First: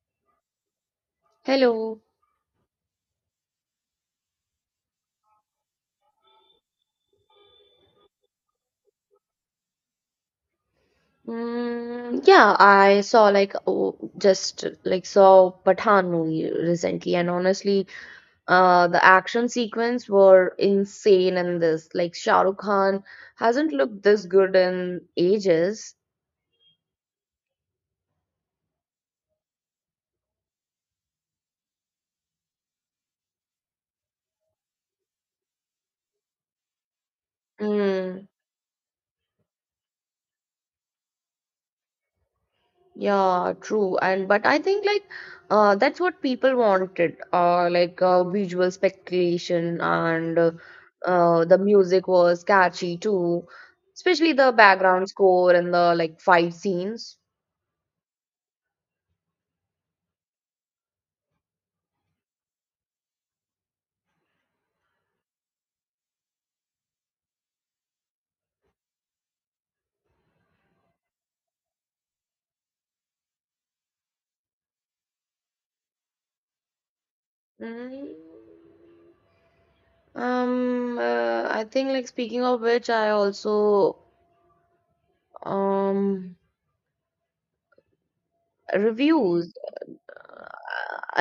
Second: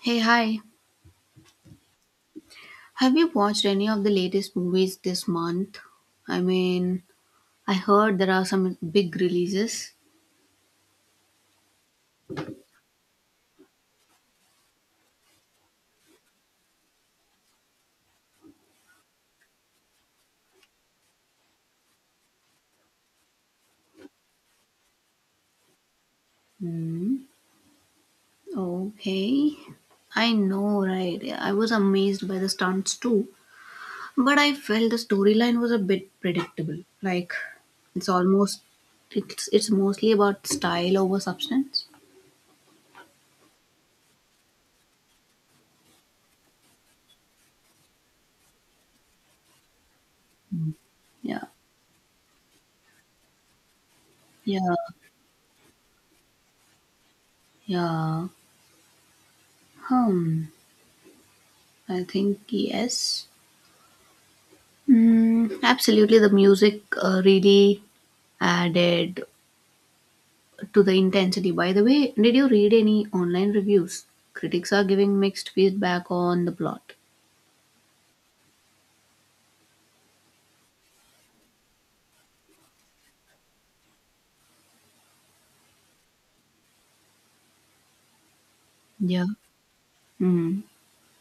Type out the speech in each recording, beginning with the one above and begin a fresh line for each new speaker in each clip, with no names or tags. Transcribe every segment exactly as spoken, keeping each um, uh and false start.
Hey, hi.
Hello.
Have you watched any of the latest movies this month? I mean, I heard there are some big releases.
Mm, yeah, I saw like oh, just like saw Pathan movie recently, and honestly, uh, the action sequence were insane in this. Like Shah Rukh Khan hasn't looked this good in ages.
Hmm. Okay. I know, right? I was amazed by the stunts too, but I felt the storyline was a bit predictable. Like, it's
Mm.
almost it's it's mostly about style over substance.
Yeah, true. And but I think like uh that's what people wanted. Uh like uh, visual speculation and uh,
Yeah.
uh the music was catchy too, especially the
Yeah.
background score and the like fight scenes.
Yeah. Hmm. I think yes. Mm, absolutely, the music uh, really added to the intensity. By the way, did you read any online reviews? Critics are giving mixed feedback on the plot.
Mm. Um uh, I think like speaking of which I also um
Yeah.
reviews.
Mm,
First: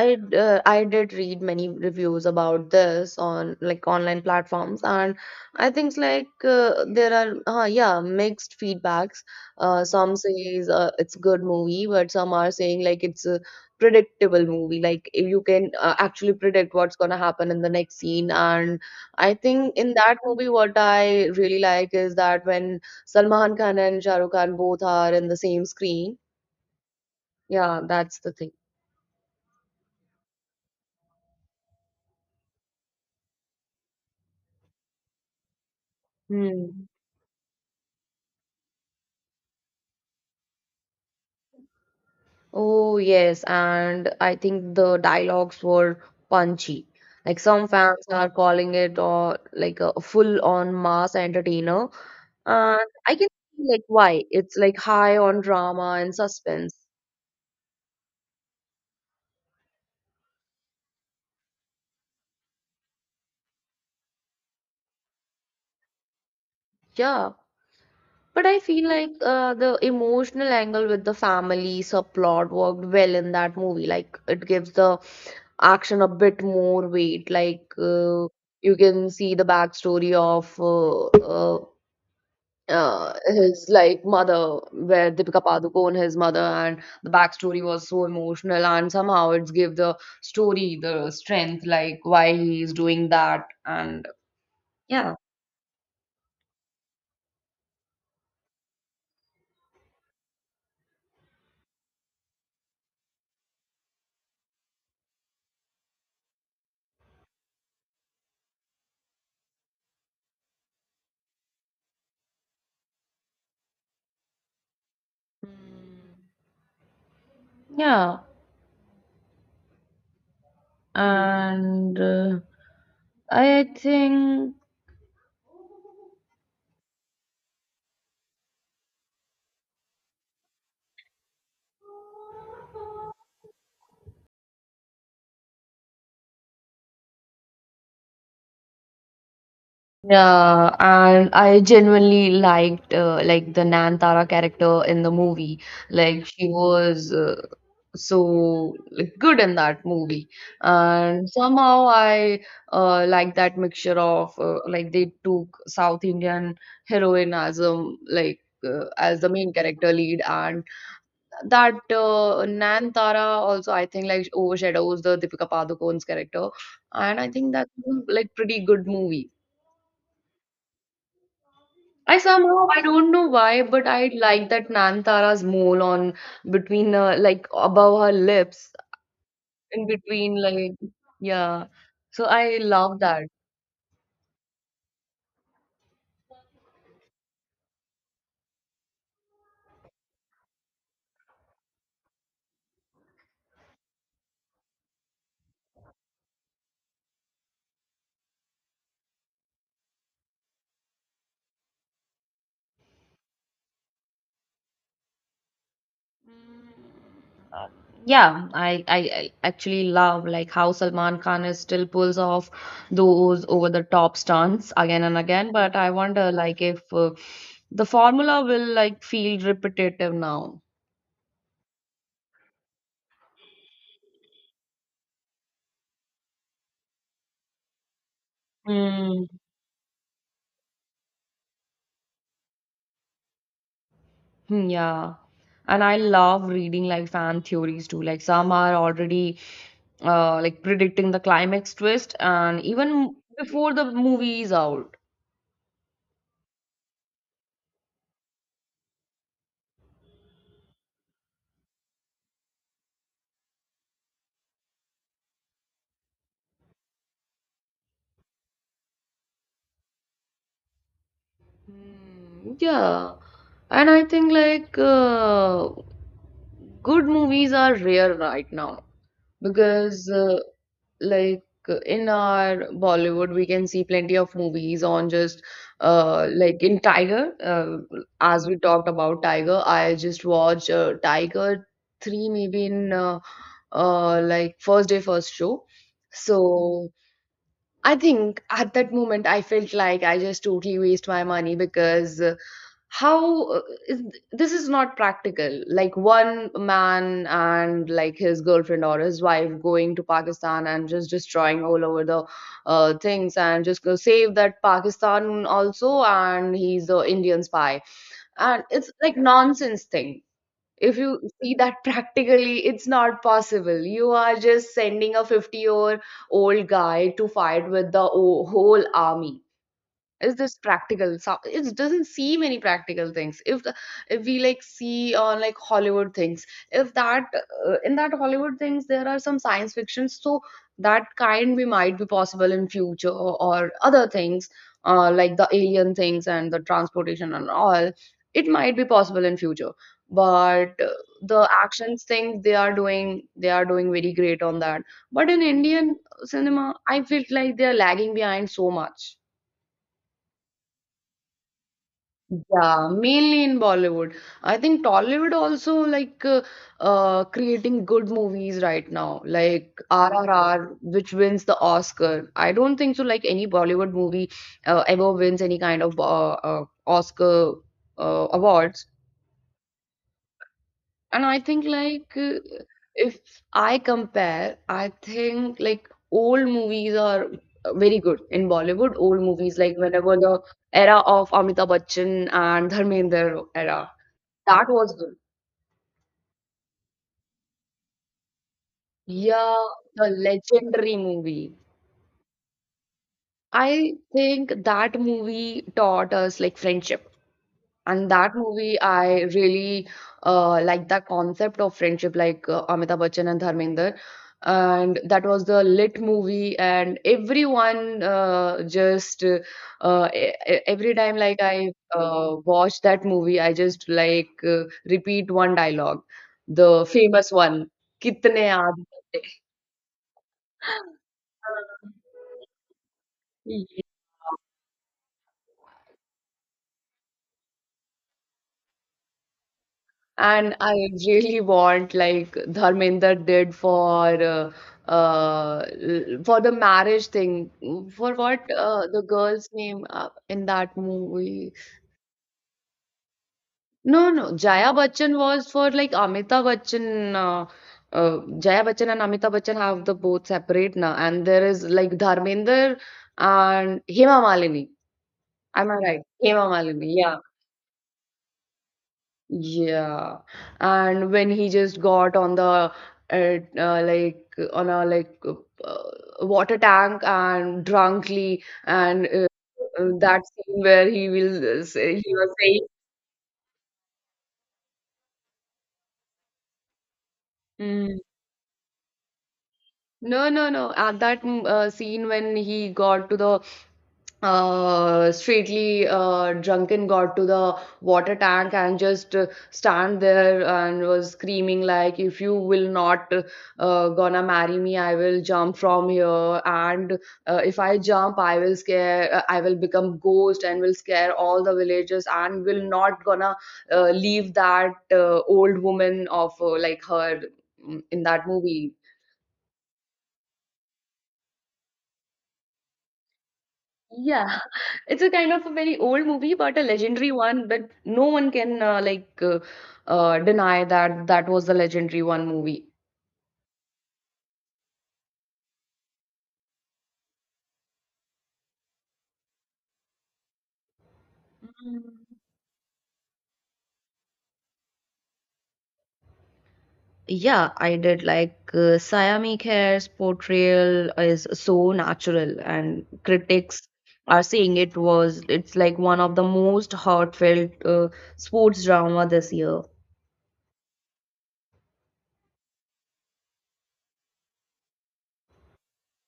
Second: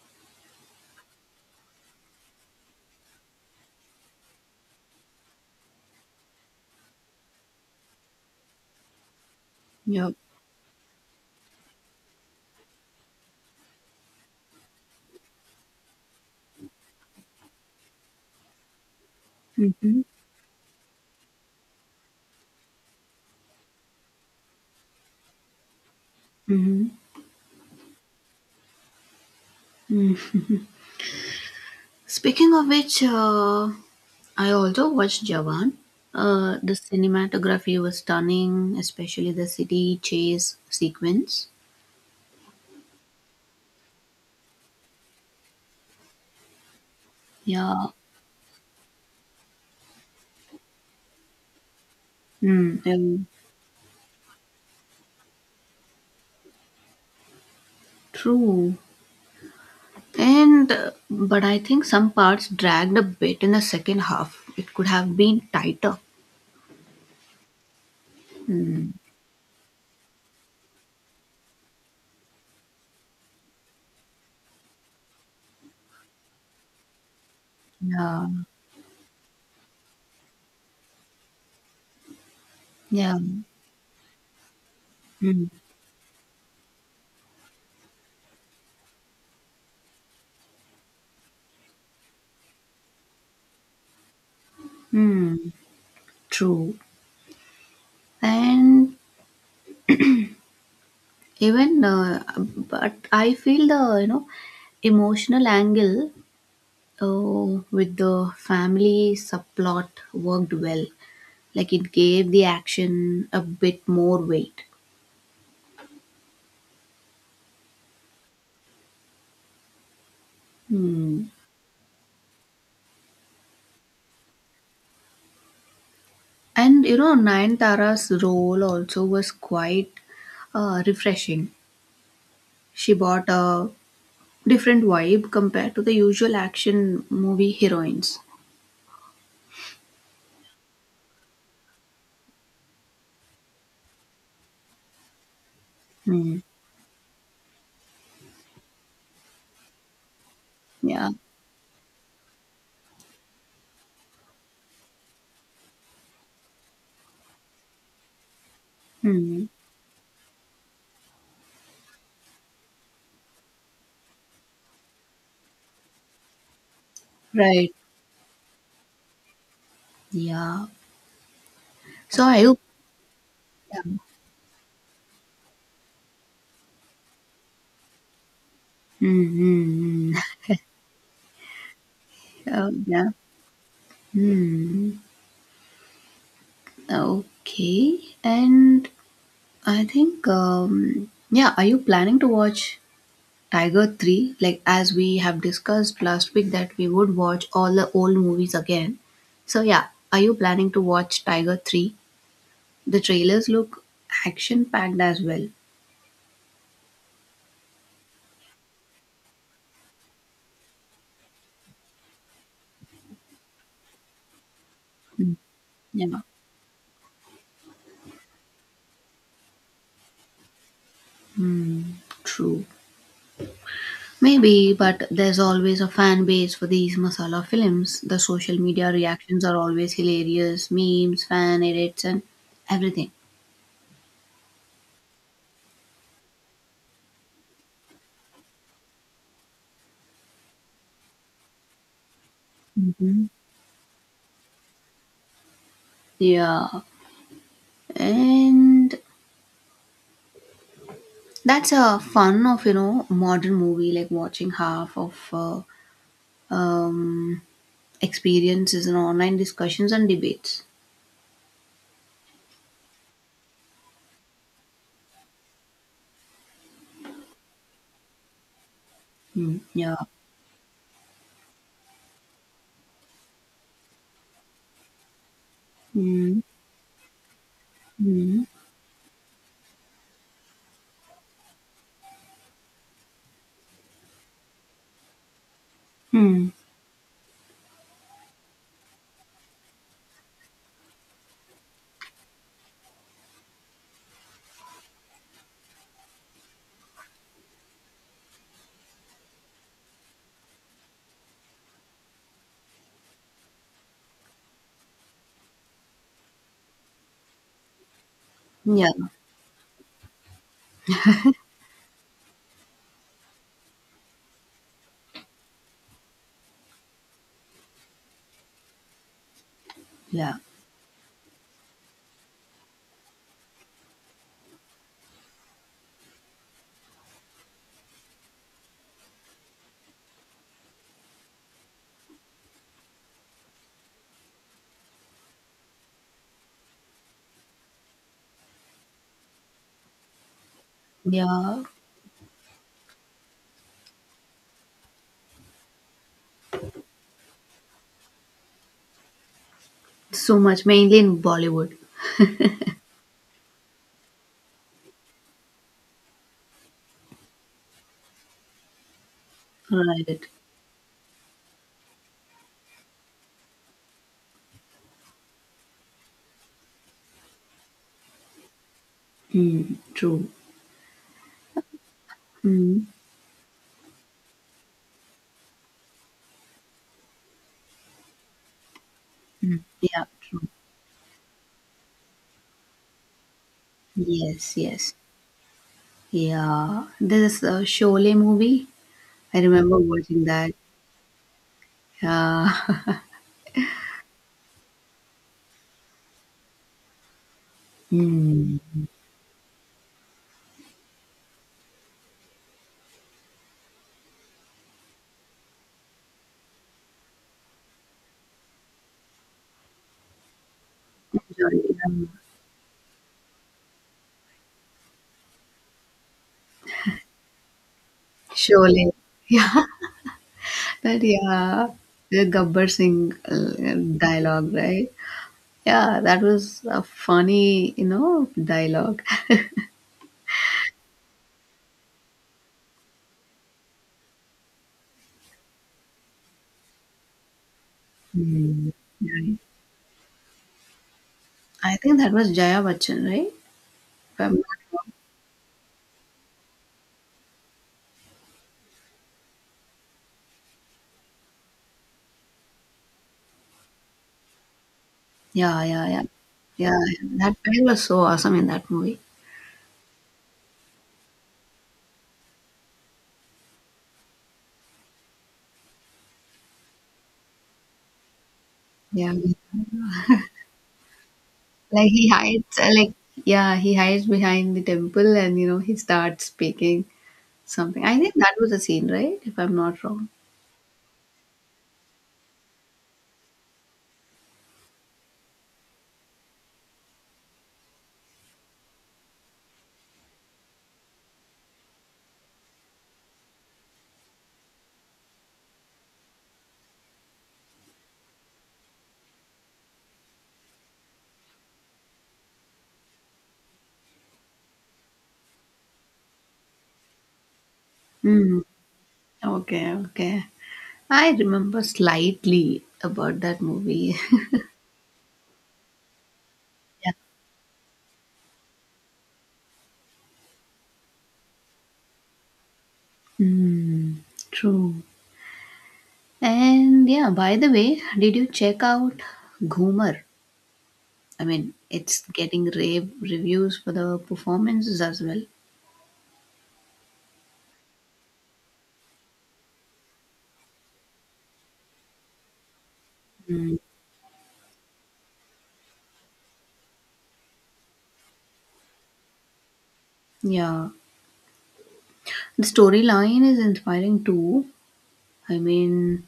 I uh, I did read many reviews about this on like online platforms, and I think like uh, there are uh, yeah mixed feedbacks. Uh,
yep.
some says uh, it's a good movie, but some are saying like it's a predictable movie. Like you can uh, actually predict what's gonna happen in the next scene. And I think in
Mm-hmm.
that movie, what I really like is that when Salman Khan and Shah Rukh Khan both are in the same screen.
hmm
Yeah, that's the thing.
Speaking of which, uh, I also watched Jawan. Uh, the
Hmm.
cinematography was stunning, especially the city chase sequence.
Oh, yes, and I think the dialogues were punchy. Like some
Yeah.
fans are calling it or like a full-on mass entertainer,
Mm,
and I
um,
can see like why. It's like high on drama and suspense.
True. And uh, but I think some parts dragged a bit in the second half. It could have been tighter.
Yeah, but I feel like uh, the emotional angle with the family subplot worked well in that movie. Like it gives the action a bit more weight. Like
Yeah,
uh, you can see the backstory of uh, uh, uh,
yeah.
his like mother, where Deepika
Hmm.
Padukone, his mother, and the backstory was so emotional, and somehow it's give the story the strength, like why he is doing that, and yeah.
Hmm. True. And even uh, but I feel the you know emotional angle uh, with the family subplot worked well. Like it gave the action a bit more weight.
Yeah,
Hmm.
and uh, I think.
And you know, Nayantara's role also was quite uh, refreshing. She bought a different vibe compared to the usual action movie heroines.
Yeah, and I genuinely liked uh, like the Nantara character in the movie. Like
Hmm.
she was uh, So like, good in that movie,
Yeah.
and somehow I uh, like that mixture of uh, like they took South Indian heroine as um like uh, as the
Hmm.
main character lead, and that uh, Nantara also I think like overshadows the Deepika Padukone's character, and I think that's
Right.
like pretty good movie.
Yeah.
I
So I. hope.
somehow I don't know why,
Yeah.
but I like that Nantara's mole on between uh, like above her lips, in
Mm-hmm.
between like yeah. So I
Yeah.
love
Yeah.
that.
Hmm. Okay. And I think. Um, yeah. Are you planning to watch Tiger Three? Like as we have discussed last week that we would watch all the old movies again. So yeah. Are you planning to watch Tiger Three? The trailers look action packed as well.
Uh, yeah, I, I I actually love like how Salman Khan is still pulls off those over the top stunts again and
Mm,
again. But I
yeah.
wonder like if uh, the formula will like feel repetitive now.
Hmm, true. Maybe, but there's always a fan base for these masala films. The social media
Mm.
reactions are always hilarious memes, fan edits, and everything.
Hmm, yeah. And I love reading like fan theories too. Like some are already uh, like predicting the climax twist and even
hmm
before the movie is out.
Yeah, and that's a fun of you know modern movie like watching half of uh, um, experiences and online discussions and debates.
Hmm, yeah. And I think like uh, good movies are rare right now
Hmm. Yeah.
because uh, like uh, in our Bollywood, we can see plenty of movies on just uh,
Mm.
like in Tiger. Uh,
Mm.
as we talked about Tiger, I just watched uh, Tiger three maybe in uh, uh, like first day, first show.
Hmm.
So I think at that moment I felt like I just totally waste my money because uh, how uh, is this is not practical like one man and like his girlfriend or his wife going to Pakistan and just destroying all over the uh, things and just go save that Pakistan also and he's the Indian spy and
Yeah.
it's like nonsense thing if you see that practically it's not possible. You are just sending a fifty year old guy to fight with the o- whole army.
Yeah,
Is this practical? So it doesn't see many practical things. If the, if we like see on like Hollywood things, if that uh, in that Hollywood things there are some science fiction, so that kind we might be possible in future or other things, uh, like the alien things and the transportation and all, it might be possible in future. But uh, the
yeah,
actions things they are doing, they are doing very great on that, but in Indian cinema I feel like they are lagging behind so much.
so much, mainly in Bollywood.
Yeah, mainly in Bollywood. I think Tollywood also like uh, uh, creating good movies right now, like
Right.
R R R, which wins the Oscar. I don't think so. Like any Bollywood movie uh, ever wins any kind of uh, uh, Oscar uh, awards.
Mm, true.
And I think like uh,
Mm,
if I compare, I think like old movies are very good in Bollywood. Old movies
mm,
like
yeah,
whenever the
true.
era of Amitabh Bachchan and Dharmender era.
Yes,
That was
yes. Yeah. There's a Sholay movie. I
yeah,
remember
the
watching that.
legendary movie.
Yeah.
I think that movie taught us like friendship. And that
Mm.
movie, I really uh, like the concept of friendship, like uh, Amitabh Bachchan and Dharmender. And that was the lit movie, and everyone uh, just uh, uh, e- e- every time like
Enjoyed
I
it. Um,
uh, watch that movie, I just like uh, repeat one dialogue, the famous one, "Kitne aadmi
Sholay.
hai?"
That, yeah. The Gabbar Singh uh,
Yeah.
dialogue, right? Yeah, that was a funny, you know, dialogue.
And I really want like Dharmender did for uh, uh, l- for the marriage thing. For what
Mm,
uh, the
right.
girl's name uh, in that movie?
I think that was Jaya Bachchan, right? If
No,
I'm
no.
not
Jaya
wrong.
Bachchan was for like Amitabh Bachchan. Uh, uh, Jaya Bachchan and Amitabh Bachchan have the both separate now, and there is like Dharmender and Hema Malini.
Yeah,
Am I
yeah,
right?
yeah.
Hema
Yeah,
Malini. Yeah.
that guy was so awesome in that movie.
Yeah, and when he just got on the uh, uh, like on a like uh, uh, water tank and drunkly and
Yeah.
uh, uh, that scene where he will uh,
Like
say
he
he was
hides
saying.
uh, like yeah, he hides behind the temple and you know, he starts speaking something. I
Mm.
think that was the scene, right? If I'm not wrong.
No no no at that mm, uh, scene when he got to the uh, straightly uh, drunken got to the water tank and just uh, stand there and was screaming like if you will not uh, gonna marry me, I will jump from here, and uh, if I jump I will scare uh, I will become ghost and will scare all the villagers and will not gonna uh, leave that uh, old woman of uh, like her mm, in that
Mm.
movie.
Okay, okay. I remember slightly about that movie.
Yeah, it's a kind of a very old movie, but a
Yeah.
legendary one. But no one can uh, like uh, uh, deny that that was the legendary one movie.
Mm, true. And yeah, by the way, did you check out Goomer? I mean, it's
Mm.
getting rave reviews for the performances as well.
Yeah, I did like uh, Siami Khair's portrayal is so natural, and critics are saying it was it's like one of the most heartfelt uh, sports drama this year.
Yeah, the storyline is inspiring too. I mean,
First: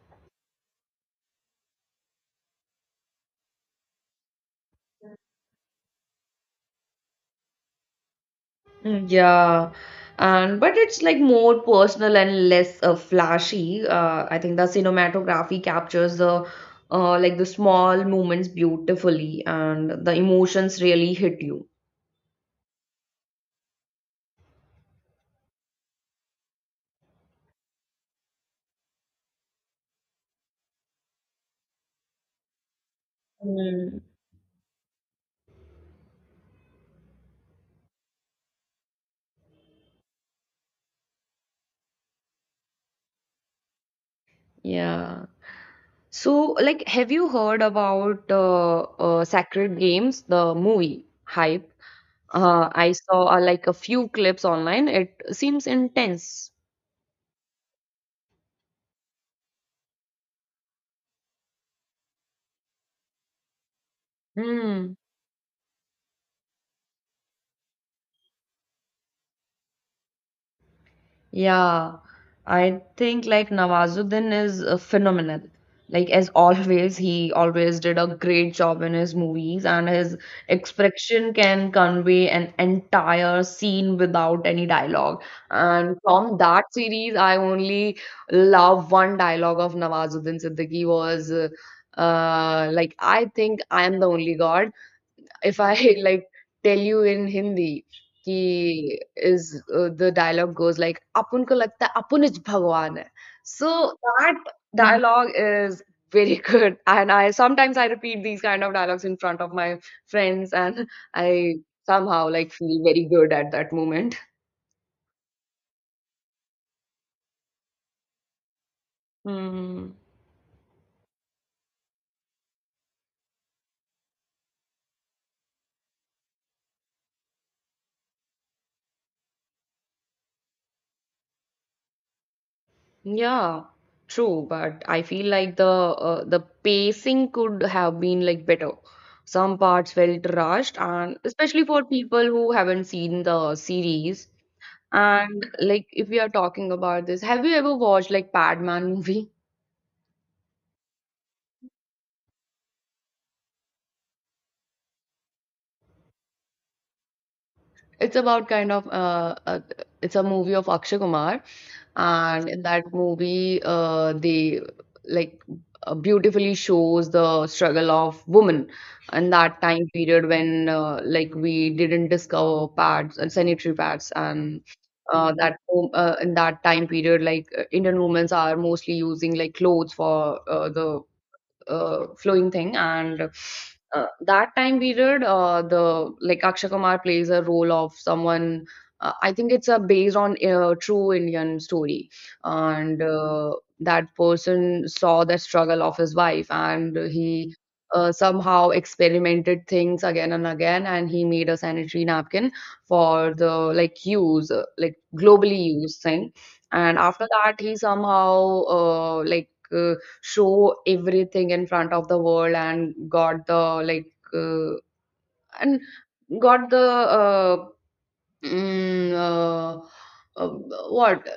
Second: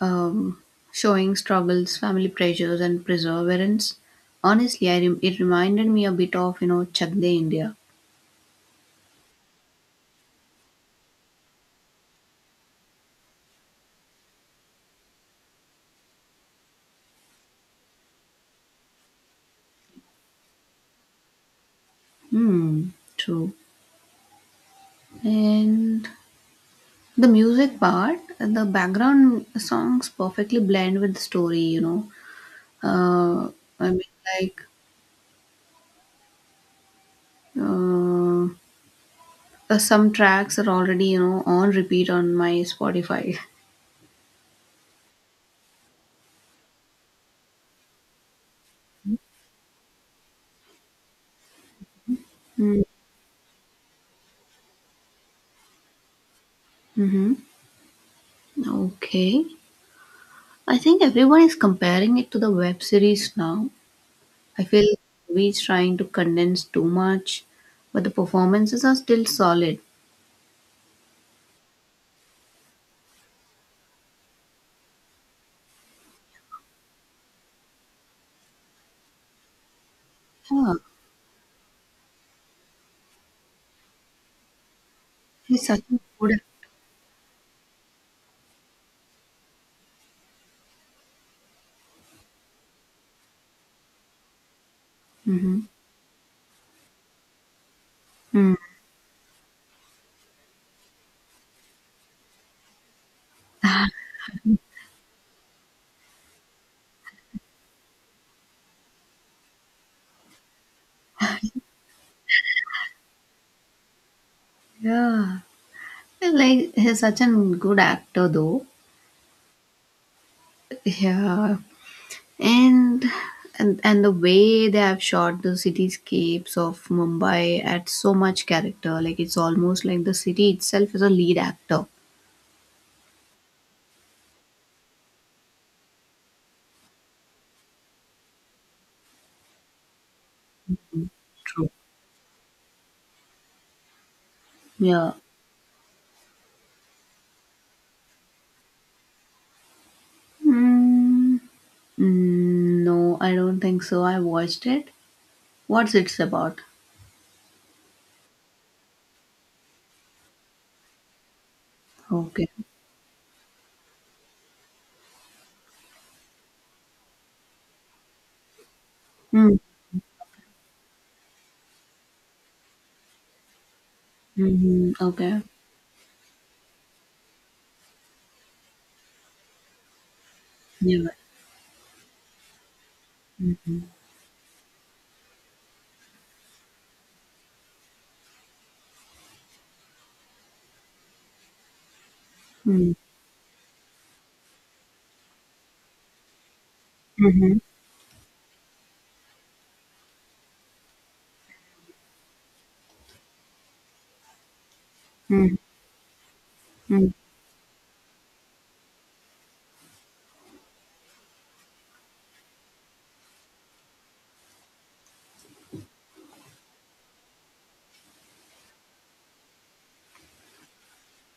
um, showing struggles, family pressures, and perseverance. Honestly, I rem- it reminded me a bit of you know Chak De India.
Yeah, and but it's like more personal and less uh, flashy. Uh, I think the cinematography captures the uh, like the small moments beautifully, and the emotions really hit you.
Hmm, true. And the music part, the background songs perfectly blend with the story. You know, uh, I
Mm,
mean, like uh, uh, some tracks are already you know on repeat on my Spotify.
yeah. So, like, have you heard about uh, uh, Sacred Games, the movie hype? Uh,
Hmm,
I saw uh, like a few clips online. It seems intense.
mm-hmm. Okay. I think everyone is comparing it to the web series now. I feel
Hmm.
we trying to condense too much, but the performances are still solid.
Yeah, I think like Nawazuddin is uh, phenomenal. Like as always, he always did a great job in his movies, and his
Yeah,
expression can convey an entire scene without any dialogue.
he's such
And
a
from
good.
that series, I only love one dialogue of Nawazuddin Siddiqui was, uh, uh, like I think I am the only God
Mm-hmm.
if I like tell you in Hindi
Mm.
कि is uh, the dialogue goes like "अपन को लगता है अपन ही भगवान है." So that dialogue is very good, and I sometimes I repeat these kind of dialogues in front of my friends, and I somehow like feel very good at that moment.
Yeah, like he's such a good actor though.
Hmm.
Yeah, and and and the way they have shot the cityscapes of Mumbai adds so much character. Like it's almost like the city itself is a lead actor.
Yeah, true, but I feel like the uh, the pacing could have been like better. Some parts felt rushed, and especially
True.
for people who haven't seen the series.
Yeah.
And like, if we are talking about this, have you ever watched like Padman movie?
Mm. Mm, no, I don't think so. I watched it. What's it's about?
It's about kind of uh, uh it's a movie of Akshay Kumar.
Okay.
And in that movie, uh, they like uh, beautifully shows the struggle of women in
Mm,
that time period when uh, like we didn't discover pads and sanitary pads,
hmm
and
mm-hmm,
uh,
okay.
that wo- uh, in that time period like uh, Indian women are mostly using like clothes for uh, the
Yeah.
uh, flowing thing, and
Mm-hmm.
uh, that time period uh, the like Akshay Kumar plays a role of someone. uh, I think it's a based on a true Indian story,
Mm-hmm.
and uh, that person saw the struggle of his wife, and he
Mm-hmm.
uh, somehow experimented things again and again and he made a sanitary napkin for the like use uh, like
Mm-hmm.
globally used thing. And after that he somehow uh, like like, uh, show everything in front of the world and got the like uh, and got the uh, Mm, uh, uh, what?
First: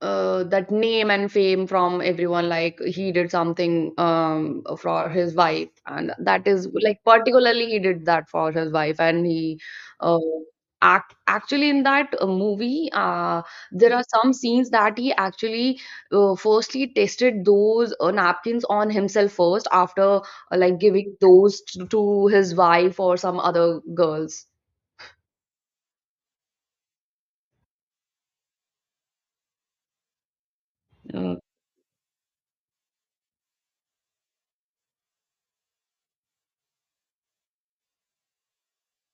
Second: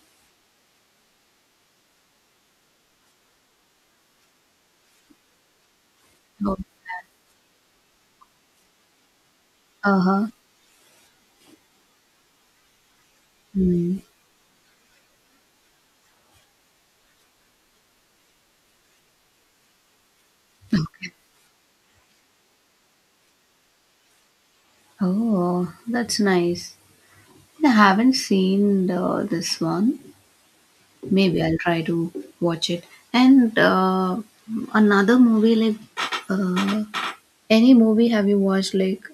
Uh, that name and fame from everyone, like he did something um, for his wife, and that
Oh,
is like particularly he did that for his wife, and he uh,
uh-huh.
act actually in that uh, movie, uh, there
Mm.
are some scenes that he actually uh, firstly tested those uh, napkins on himself first, after uh, like giving those to, to his wife or some other girls.
Oh, that's nice. I haven't seen the, this one.
Uh,
Maybe I'll try to watch it. And uh, another movie, like uh, any movie have you watched? Like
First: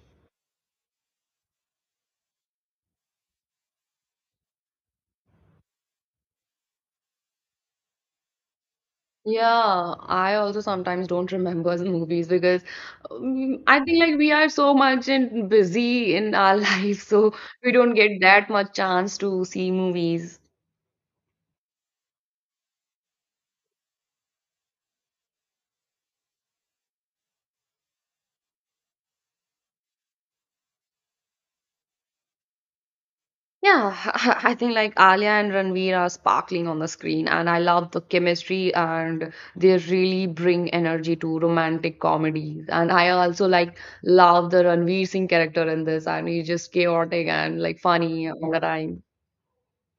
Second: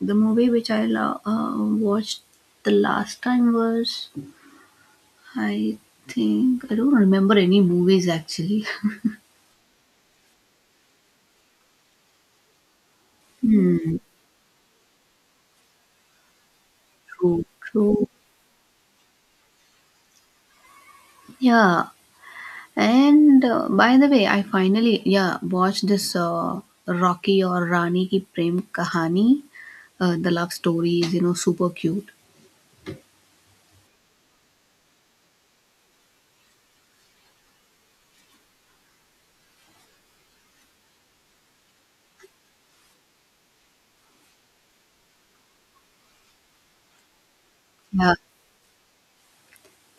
the movie which I lo- uh, watched the last time was I think I don't remember any movies actually.
Yeah, I also sometimes don't remember the movies because um, I
Hmm.
think like we are so much and busy in our life, so
True,
we don't
true.
get that much chance to see movies.
Yeah. And uh, by the way, I finally yeah watched this uh, Rocky or Rani Ki Prem Kahani. Uh, the love story is you know super cute.
Yeah, I think like Alia and Ranveer are sparkling on the screen, and I love the chemistry, and they really bring energy to romantic comedies. And I also like love the Ranveer Singh character in this, and he's just chaotic and like
Yeah,
funny all the time.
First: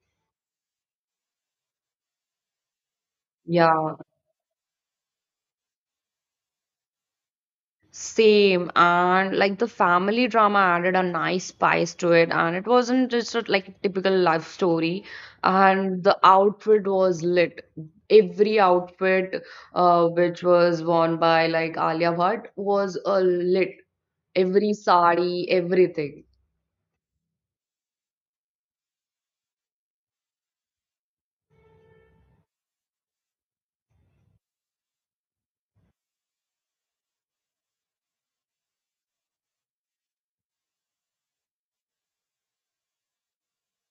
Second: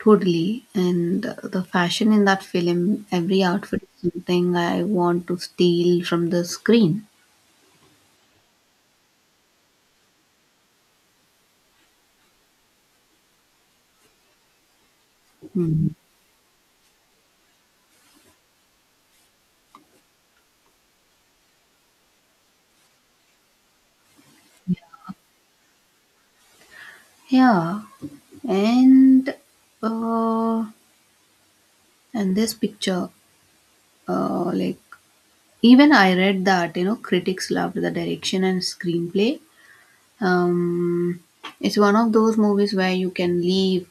totally. And uh, the fashion in that film, every outfit
Yeah.
is something I want to steal from the screen.
Same, and like the family drama added a nice spice to it, and it wasn't just a, like a typical love story.
Hmm.
And the outfit was lit. Every outfit, uh, which was worn by like Alia Bhatt, was a lit. Every sari, everything.
Yeah, and uh, and this picture uh, like even I read that you know critics loved the direction and screenplay. Um, it's one of those movies where you can leave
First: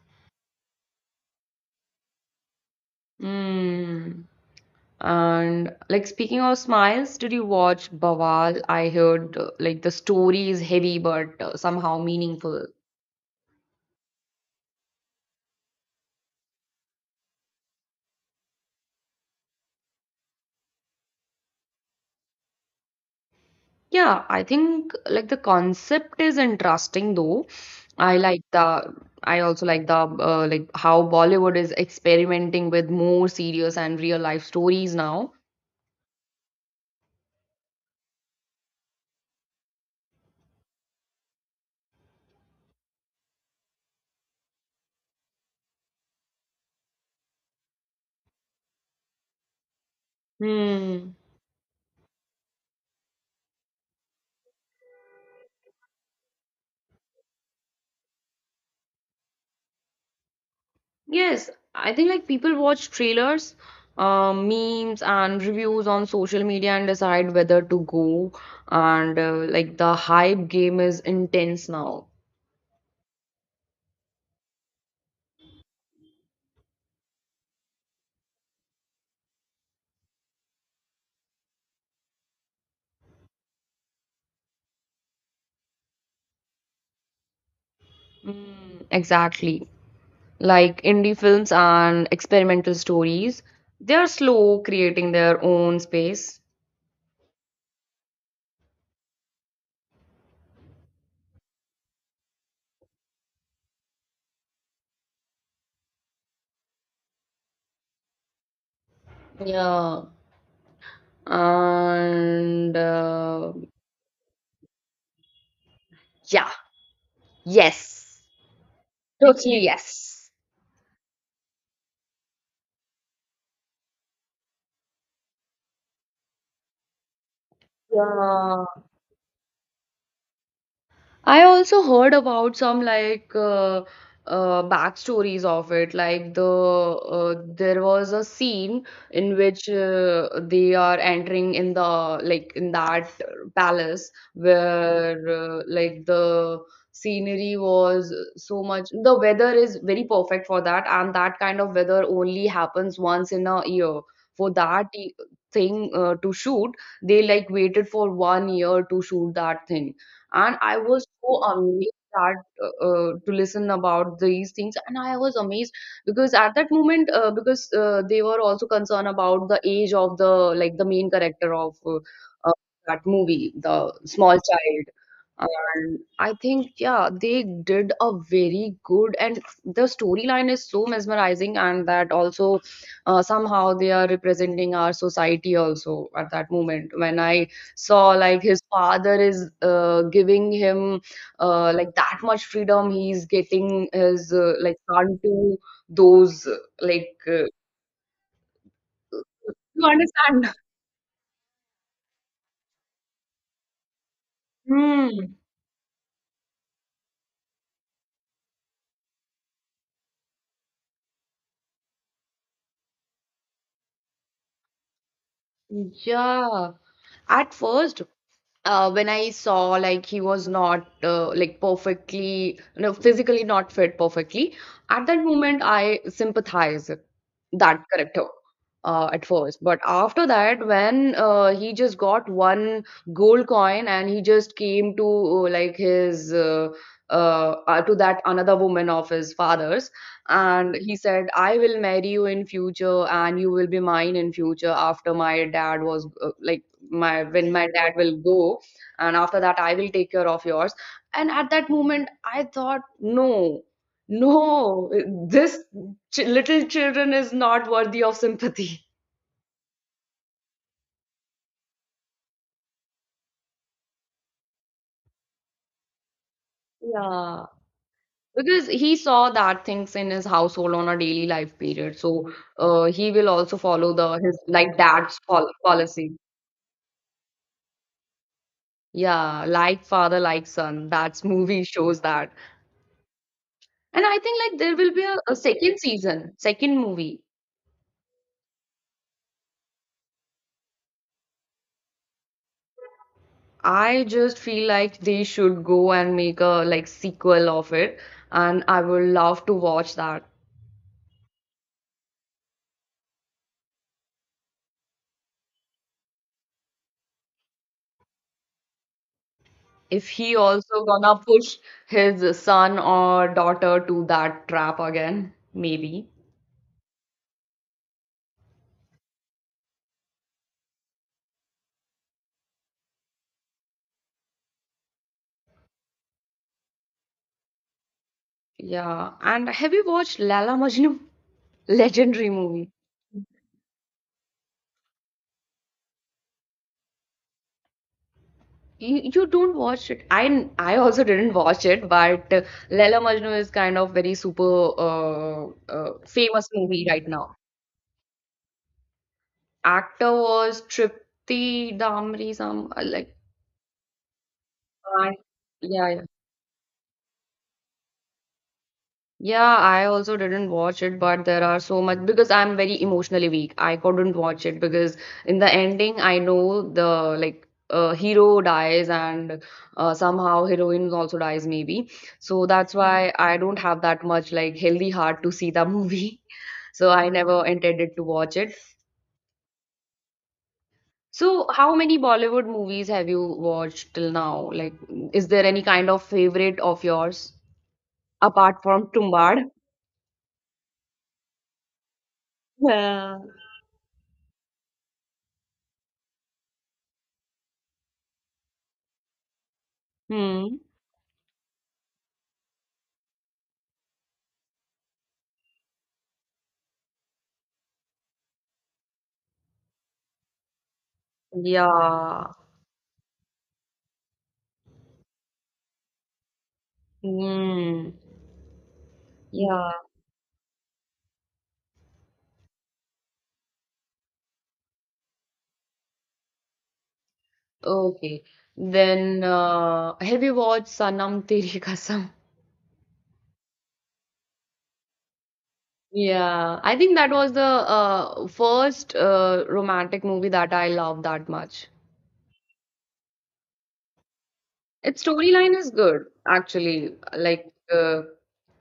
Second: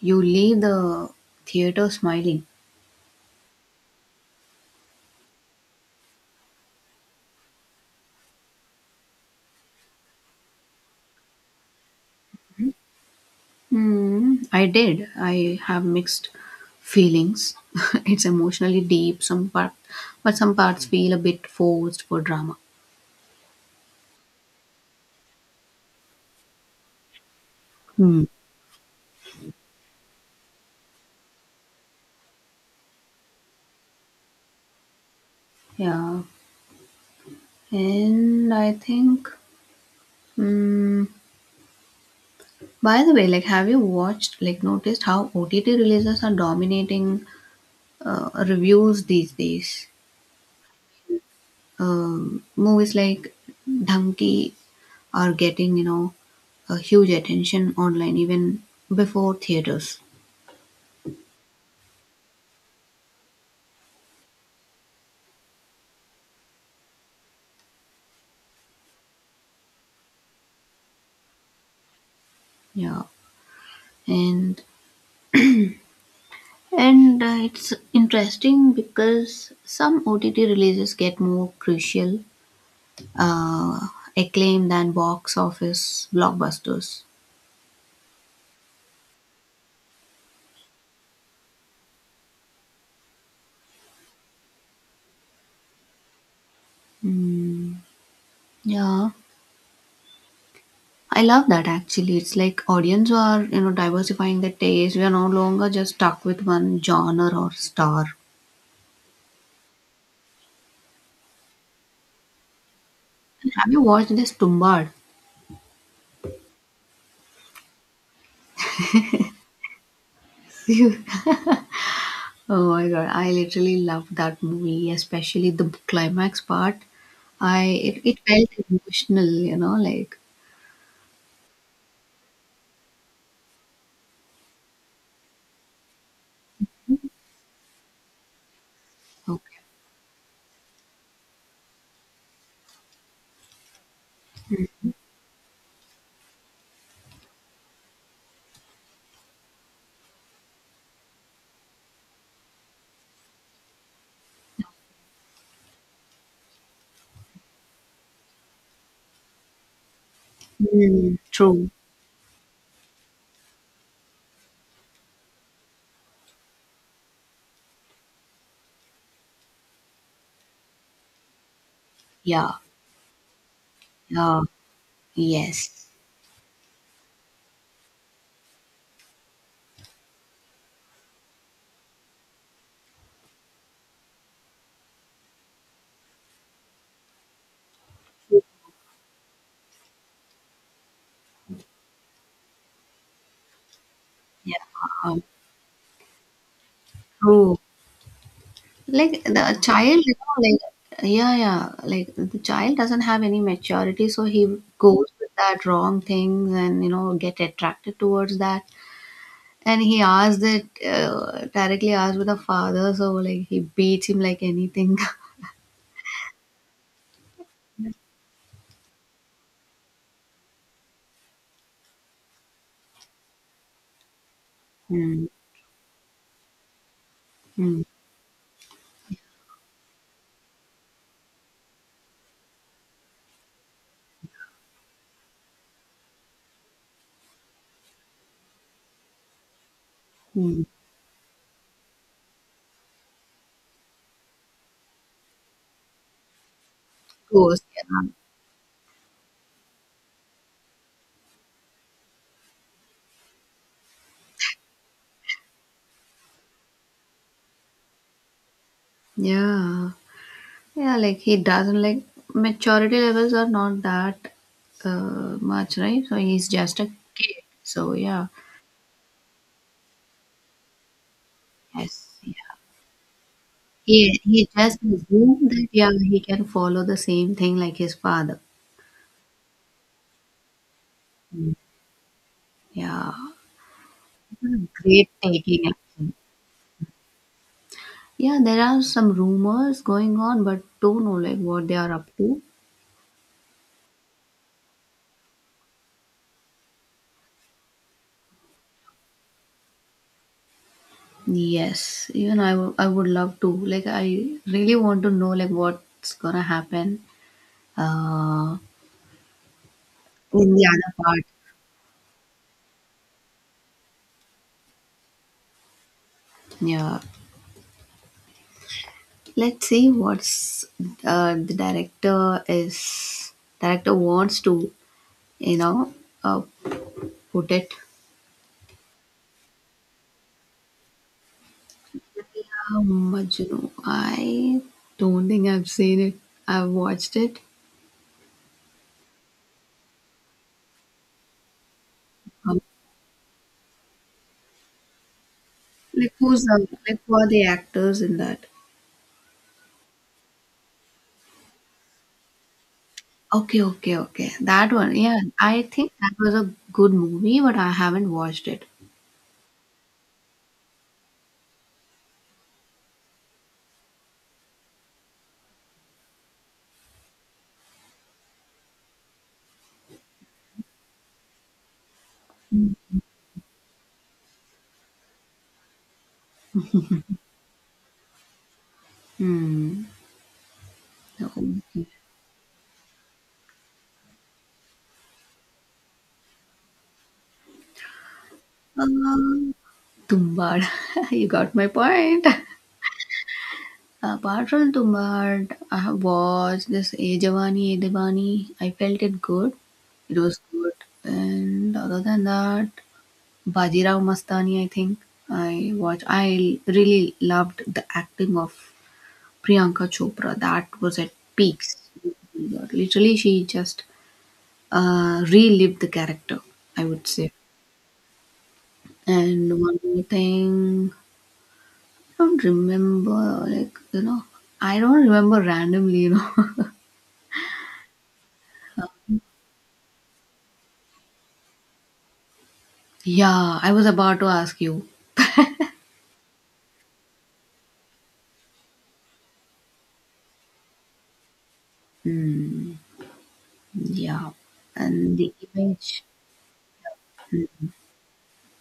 you leave the theater smiling.
Mm. And like speaking of smiles, did you watch Bawal? I heard uh, like the story is heavy, but uh, somehow meaningful.
Hmm, I did. I have mixed feelings. It's emotionally deep, some part, but some parts feel a bit forced for drama.
Yeah, I think like the concept is interesting though. I
Hmm.
like the I also like the uh, like how Bollywood is experimenting with more serious and real life stories now.
Yeah, and I think. Hmm, by the way, like, have you watched, like, noticed how O T T releases are dominating uh, reviews these days?
Hmm.
Um, movies like Dhanki are getting, you know, a huge attention online even before theaters.
Yes, I think like people watch trailers, um, memes, and reviews on social media and decide whether to go. And uh, like the hype game is intense now.
Yeah, and and uh, it's interesting because some O T T releases get more crucial uh, acclaim than box office blockbusters.
Mm, exactly. Like indie films and experimental stories. They're slow creating their own space.
Mm, yeah. I love that actually. It's like audience are, you know, diversifying their taste. We are no longer just stuck with one genre or star.
Yeah. And uh,
Have you watched this Tumbad?
yeah, yes, totally yes.
Oh my god, I literally loved that movie, especially the climax part. I it, it felt
Yeah.
emotional, you know, like
I also heard about some like uh, uh, backstories of it. Like the uh, there was a scene in
okay.
which uh, they are entering in the like in that palace where uh, like the scenery was so much. The weather is very perfect for that, and that kind of weather only happens once in a year. For that e- thing uh, to shoot, they like waited for one year to shoot that thing, and I was
Mm,
so
true.
amazed that uh, uh, to listen about these things, and I was amazed because at that moment uh, because uh, they were also concerned about the age of the like the main character of uh,
Yeah.
uh, that movie, the small
Yeah.
child.
Yes.
And I think yeah they did a very good, and the storyline is so mesmerizing, and that also uh, somehow they are representing our society also at that moment when I saw like his father is uh, giving him uh, like that much freedom, he's getting his uh,
Yeah.
like son to those uh, like uh,
True. Like the
you
child, you know,
understand.
like yeah, yeah, like the child doesn't have any maturity, so he goes with
Hmm.
that wrong things and you know get attracted towards that. And he asked it uh, directly asked with the father, so like he beats him like anything.
Yeah. At first, uh, when I saw like he was not uh, like perfectly, no, physically not fit perfectly, at that
Mm,
moment I sympathize
mm,
that character uh, at first. But after that, when uh, he just got one gold coin and he just came to uh, like his uh, uh, uh, to that another woman of his father's,
mm.
and he said, "I will marry you in future, and you will be mine in future." After my dad was uh, like my when
Goes,
my dad
yeah.
will go and after that I will take care of yours. And at that moment I thought no, no, this ch- little children is not worthy of sympathy.
Yeah. Yeah, like he doesn't like maturity levels are not that uh, much, right? So he's just a kid.
Yeah,
So yeah.
because he saw that things in his household on a daily life period,
Yes.
so uh, he will also follow the
He
his
he
like
just
dad's
assumed
pol-
that yeah,
policy.
he can follow the same thing like his father.
Yeah, like father like son, that's movie shows that.
Yeah,
And I think like there will be
great
a, a
taking
second
action.
season second movie.
Yeah, there are some rumors going on, but don't know like what they are up to.
I just feel like they should go and make a like sequel of it, and I would love to watch that.
Yes, even I wou- I would love to. Like I really want to know like what's gonna happen uh
If he
in the
also
other
gonna
part.
push his son or daughter to that trap again, maybe.
Yeah. Let's see what's uh, the director is director wants to, you know, uh, put it.
Yeah. And have you watched Lala Majnu? Legendary movie.
Yeah, Majnu. I don't think I've seen it. I've watched it.
You, you don't watch it. I I also didn't watch it, but uh,
Um,
Laila Majnu is kind of very super uh, uh,
like who's
famous
the,
movie
like
right
who are
now.
the actors in that?
Actor was Tripti Damri, some uh, like
Okay, okay, okay. That one.
I
Yeah, I
yeah,
think
yeah.
that was a good movie, but I haven't watched it.
Yeah, I also didn't watch it, but there are so much because I'm very emotionally weak. I couldn't watch it because in the ending, I know the like uh, hero dies, and uh, somehow heroine also dies maybe. So that's why I don't have that much like healthy heart to see the movie. So I never intended to watch it.
Hmm.
So how
Okay.
many Bollywood movies have you watched till now? Like, is there any kind of favorite of yours apart from Tumbad?
Um, Tumbad. You got my point.
Yeah.
Apart from Tumbad, I have watched this A Jawani A Diwani. I felt it good. It was
Hmm.
good. And other than that. Bajirao Mastani, I think. I watch. I really loved the acting of Priyanka Chopra. That was at peaks.
Yeah.
Literally, she just uh, relived the character. I would say.
Hmm.
And
Yeah.
one more thing, I don't remember. Like you know, I don't remember randomly. You know.
Okay. Then uh, have you watched Sanam Teri Kasam?
Yeah, I was about to ask you.
Yeah. I think that was the uh, first uh, romantic movie that I loved that much.
Hmm. Yeah,
Its
and the
storyline is
image.
good, actually. Like, uh,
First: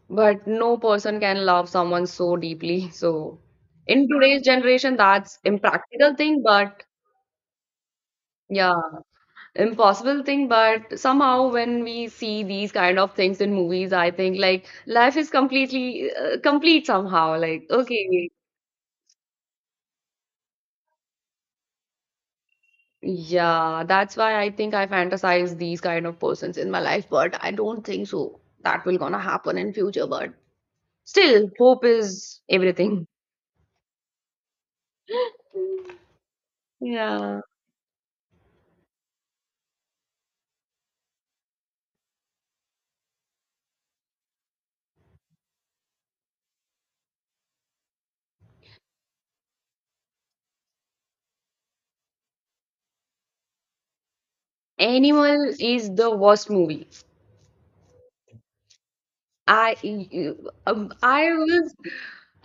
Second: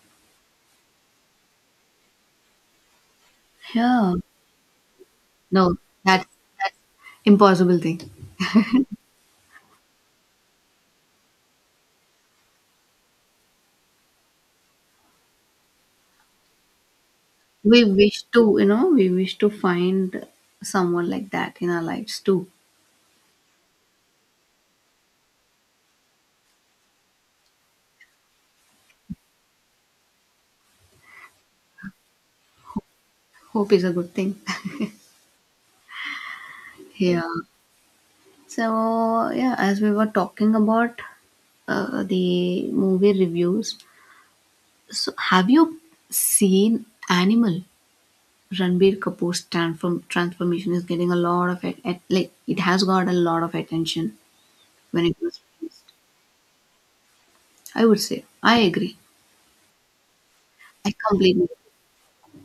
but no person can love someone so deeply. So, in
Yeah.
today's generation, that's
No,
impractical
that's
thing.
that's
But
impossible thing.
yeah. Impossible thing, but somehow when we see these kind of things in movies I think like life is completely uh, complete somehow like
We wish
okay.
to you know we wish to find someone like that in our lives too.
Yeah, that's why I think I fantasize these kind of persons in my life, but I don't think so that will gonna happen in future, but still hope is everything.
Hope is a good thing. Yeah,
Yeah.
so yeah, as we were talking about uh, the movie reviews, so have you seen Animal? Ranbir Kapoor's transform- transformation is getting a lot of it, at like it has got a lot of attention when it was
Animal
released.
is the worst movie.
I would say I agree.
I you-
I
um, I
completely
was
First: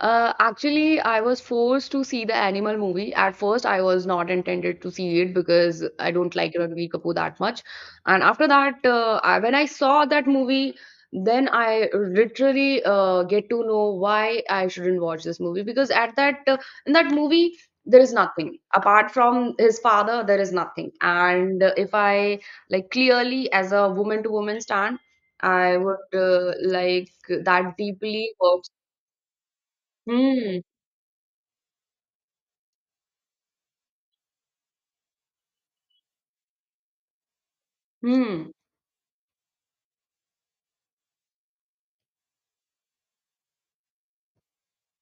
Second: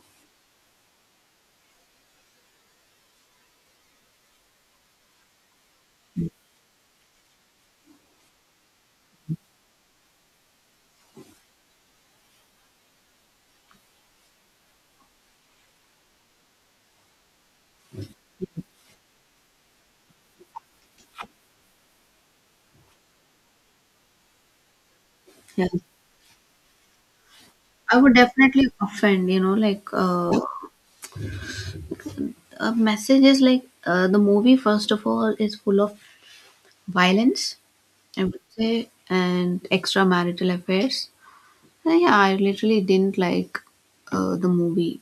uh, actually I was forced to see the Animal movie. At first, I was not intended to see it because I don't like Ranveer Kapoor that much. And after that, uh, I, when I saw that movie, then I literally uh, get to know why I shouldn't watch this movie because at that uh, in that movie there is nothing apart from his father. There is nothing, and uh, if I like clearly as a woman to woman stand
yeah
I would uh, like that
I would
deeply
definitely
works.
offend you know like uh
Hmm.
a message is like uh, the movie first of all is full of violence, I would
Hmm.
say, and extramarital affairs. And yeah, I literally didn't like uh, the movie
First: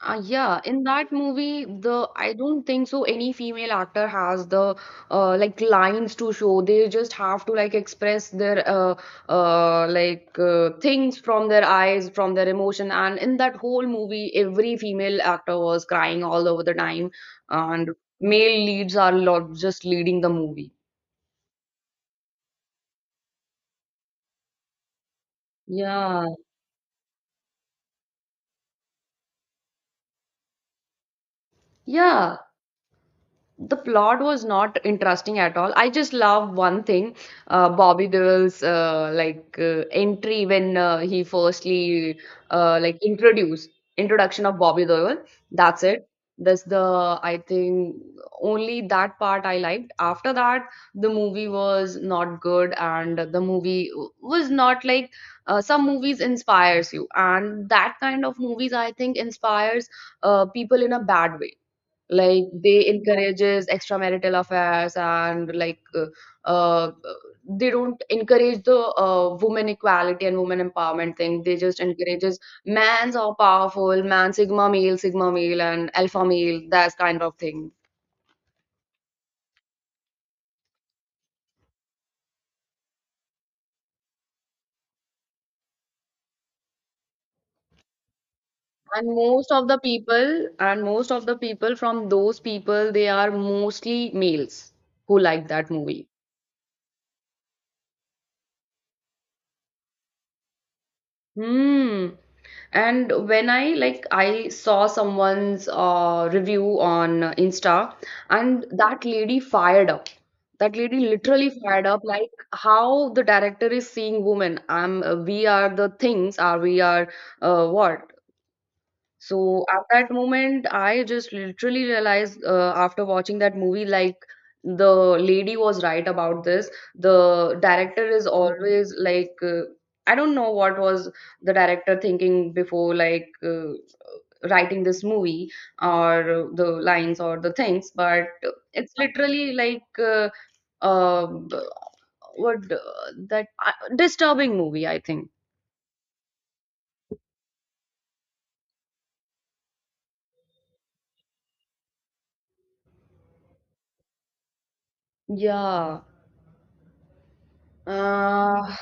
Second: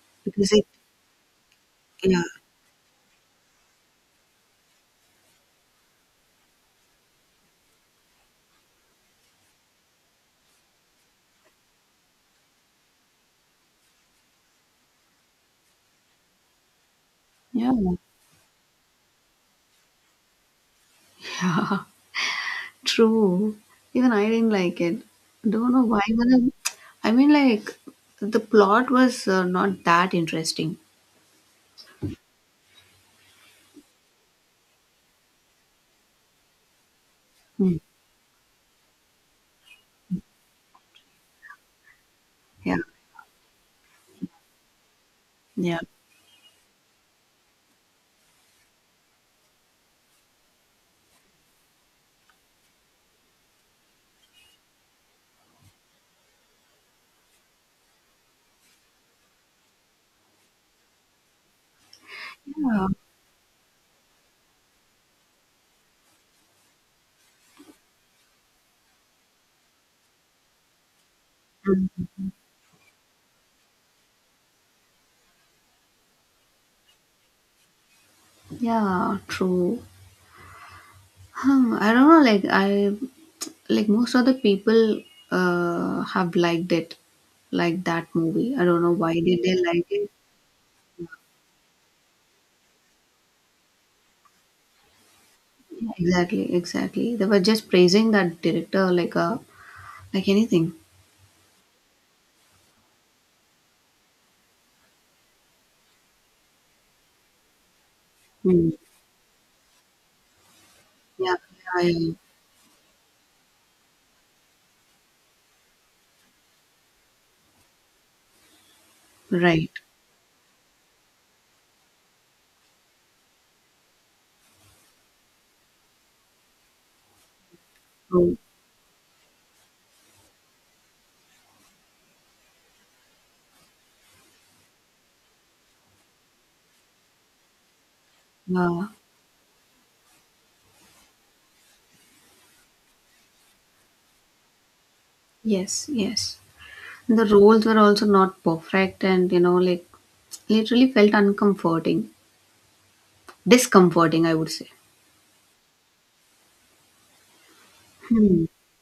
Uh,
because
yeah,
it
in that movie, the
yeah
I don't think so any female actor has the uh, like lines to show. They just have to like express their uh, uh, like uh, things from their eyes, from their emotion. And in that whole movie, every female actor was crying all over the time,
yeah
and male leads are lot just leading the movie.
true. Even I didn't like it, don't know why,
Yeah.
but I, I mean like the plot was uh, not that interesting.
Yeah. The plot was not interesting at all. I just love one thing, uh,
Hmm.
Bobby Devil's uh, like uh, entry when uh, he firstly
Yeah,
uh, like introduced introduction of Bobby Deol.
yeah,
That's it. That's the I think only that part I liked. After that, the movie was not good, and the movie was not like uh, some movies inspires you, and that kind of movies I think inspires uh, people in a bad way, like
yeah,
they encourages extramarital affairs and like uh, uh, they don't encourage the uh, women equality and women empowerment thing, they just encourages men's are powerful man sigma male sigma male and alpha male that kind of thing.
yeah, true. Huh, I don't know, like I like most of the people uh have liked it, like that movie. I don't know
And
why did
most
they
of the
like it.
people and most of the people from those people they are mostly males who like that movie.
Exactly, exactly. They were just praising that director like a, like anything.
Hmm. And when I like I saw someone's uh, review on insta, and
Mm.
that lady fired up, that lady
Yeah,
literally
yeah,
fired up
yeah.
like how the director is seeing women, I'm we are the things are we are uh, what. So
Right.
at that moment, I just literally realized uh, after watching that movie, like the lady was right about this. The director is
Oh,
always like, uh, I don't know what was the director thinking before, like uh, writing this movie or the lines or the things, but
yeah.
it's literally like uh, uh, what uh, that uh, disturbing movie, I think.
Yes, yes. The roles were also not perfect and you know, like literally felt uncomforting. Discomforting, I would say.
Yeah.
Hmm.
Uh,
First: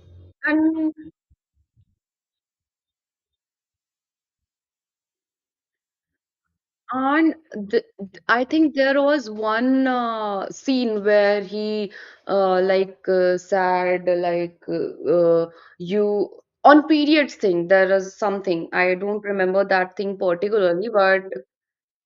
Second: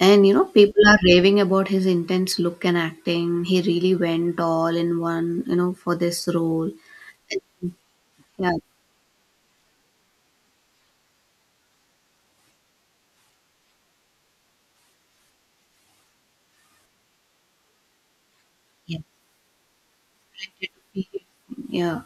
And you know, people
and
are raving about his intense look and acting. He really went all in one, you know, for this role.
And
And,
th th I
yeah,
think there was one uh, scene where he uh, like uh, said like uh, uh, you on periods thing there is something I
yeah,
don't remember that thing particularly but
yeah,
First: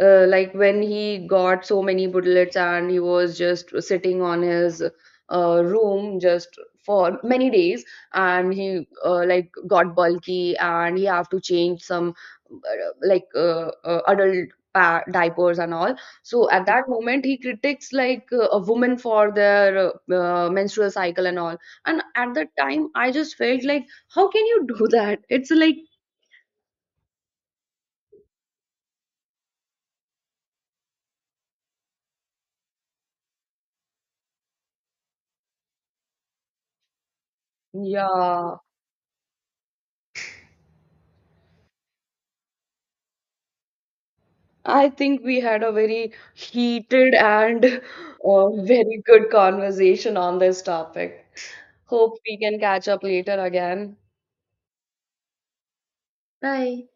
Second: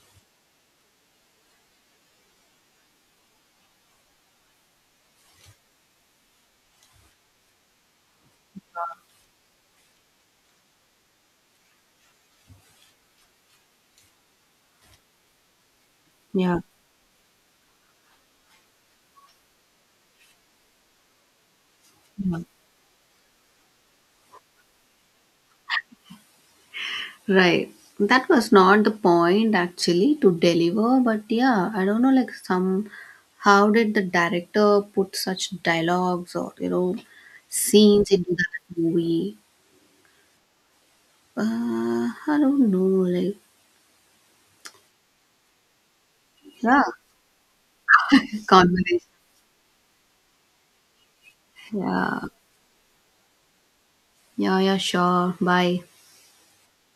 uh, like when he got so many bullets and he was just sitting on his uh, room just for many days, and he uh, like got bulky and he have to change some uh, like uh, uh, adult pa- diapers and all. So
yeah,
at that moment he critiques like uh, a woman for their uh, uh, menstrual cycle and all. And at
yeah.
that time I just felt like how can you do that, it's like
Right. That was not the point actually to deliver, but yeah, I don't know, like some how did the director put such dialogues or you know scenes into
yeah.
that movie? Uh, I don't know, like
I think we had a very
yeah,
heated and uh, very
conversation.
good conversation on this topic. Hope
Yeah.
we can catch up later again.
Yeah, yeah, sure. Bye.
Bye.